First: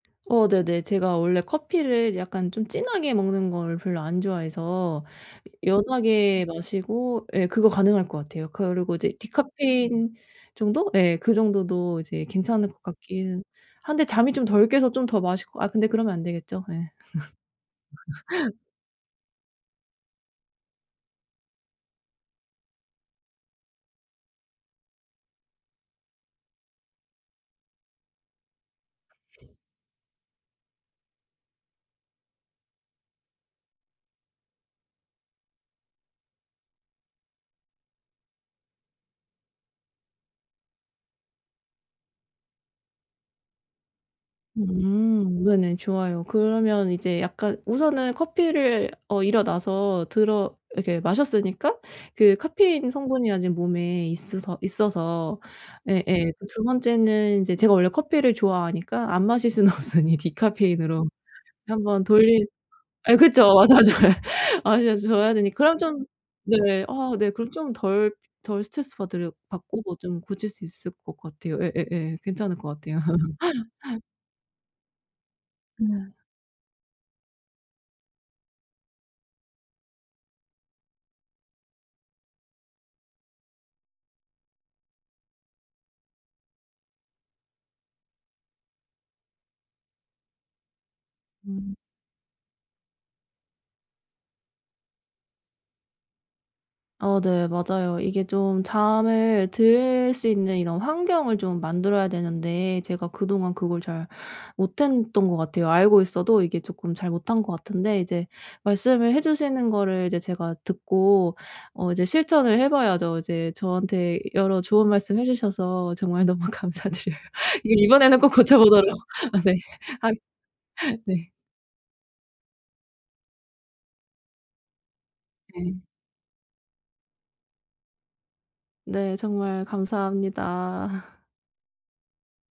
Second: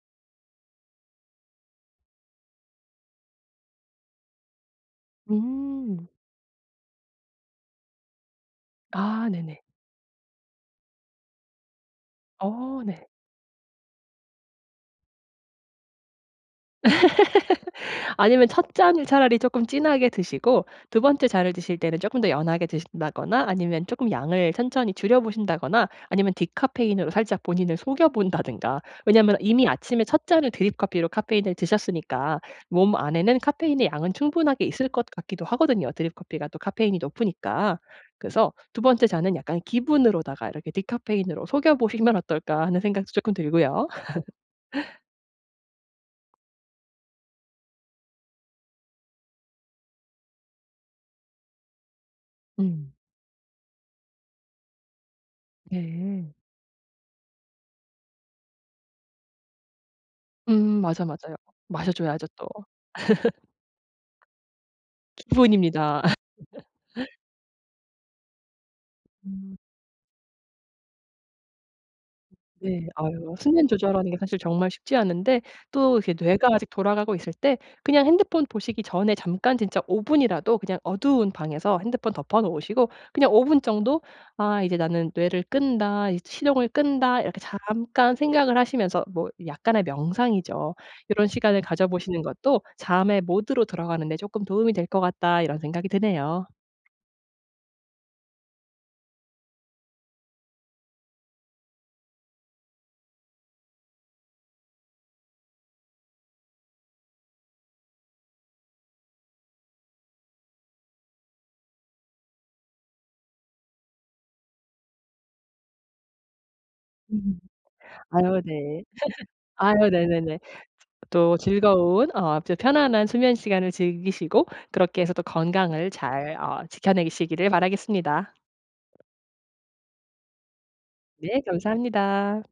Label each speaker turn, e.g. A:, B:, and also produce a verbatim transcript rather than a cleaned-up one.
A: 어 네네. 제가 원래 커피를 약간 좀 진하게 먹는 걸 별로 안 좋아해서 여
B: 음.
A: 연하게 마시고 예. 그거 가능할 거 같아요. 그리고 이제
B: 아. 네네.
A: 디카페인 정도? 예. 그 정도도 이제 괜찮을 거
B: 어. 네.
A: 같기는 한데 잠이 좀 덜 깨서 좀 더 마실 거 아 근데 그러면 안 되겠죠? 예.
B: 아니면 첫 잔을 차라리 쪼끔 진하게 드시고 두 번째 잔을 드실 때는 쪼끔 더 연하게 드신다거나 아니면 쪼끔 양을 천천히 줄여 보신다거나 아니면 디카페인으로 살짝 본인을 속여 본다든가. 왜냐하면 이미 아침에 첫 잔을 드립 커피로 카페인을 드셨으니까 몸 안에는 카페인의 양은 충분하게 있을 것 같기도 하거든요 드립 커피가 또 카페인이 높으니까. 그래서 '두 번째 잔은 약간 기분으로다가 이렇게 디카페인으로 속여 보시면 어떨까.' 하는 생각도 쪼끔 들고요.
A: 음. 네네. 좋아요. 그러면 이제 약간 우선은 커피를 어 일어나서 들어 이렇게 마셨으니까 그 카페인
B: 음.
A: 성분이 아직 몸에 있으서 있어서
B: 네.
A: 예예. 두 번째는 인제 제가 원래 커피를 좋아하니까 안 마실 수는 없으니
B: 음. 맞아.
A: 디카페인으로
B: 맞아요.
A: 한
B: 마셔
A: 번
B: 줘야죠.
A: 돌린
B: 또.
A: 아 그쵸. 자주. 예. 아 자주 줘야 되니. 그럼
B: 기분입니다.
A: 좀 네. 아 네 그럼 좀 덜 덜 스트레스 받을
B: 음.
A: 받고 뭐 좀 고칠 수 있을 거 같아요. 예예예. 괜찮을 거
B: 네.
A: 같아요.
B: 아유. 수면 조절하는 게 사실 정말 쉽지 않은데 또
A: 네.
B: 이렇게 뇌가 아직 돌아가고 있을 때 그냥 핸드폰 보시기 전에 잠깐 진짜 오 분이라도 그냥 어두운 방에서 핸드폰 덮어 놓으시고 그냥 오 분 정도 '아 이제 나는 뇌를 끈다. 이제 시동을 끈다.' 이렇게 잠깐 생각을 하시면서 뭐 약간의 명상이죠. '요런 시간을
A: 음.
B: 가져 보시는 것도 잠의 모드로 들어가는데 쪼끔 도움이 될 거 같다.' 이런 생각이 드네요.
A: 어 네. 맞아요. 이게 좀 잠을 들 수 있는 이런 환경을 좀 만들어야 되는데 제가 그동안 그걸 잘 못했던 거 같아요. 알고 있어도 이게 조금 잘 못한 거 같은데 이제 말씀을 해 주시는 거를 이제 제가 듣고 어 이제 실천을 해 봐야죠. 이제 저한테 여러 좋은 말씀해 주셔서 정말 너무 감사드려요. 이 이번에는 꼭
B: 아유 네.
A: 고쳐보도록 아 네.
B: 아유
A: 하
B: 네네네.
A: 네.
B: 또 즐거운 어 또 편안한 수면 시간을 즐기시고 그렇게 해서 또
A: 네.
B: 건강을 잘 어 지켜내시기를 바라겠습니다.
A: 네. 정말 감사합니다.
B: 네. 감사합니다.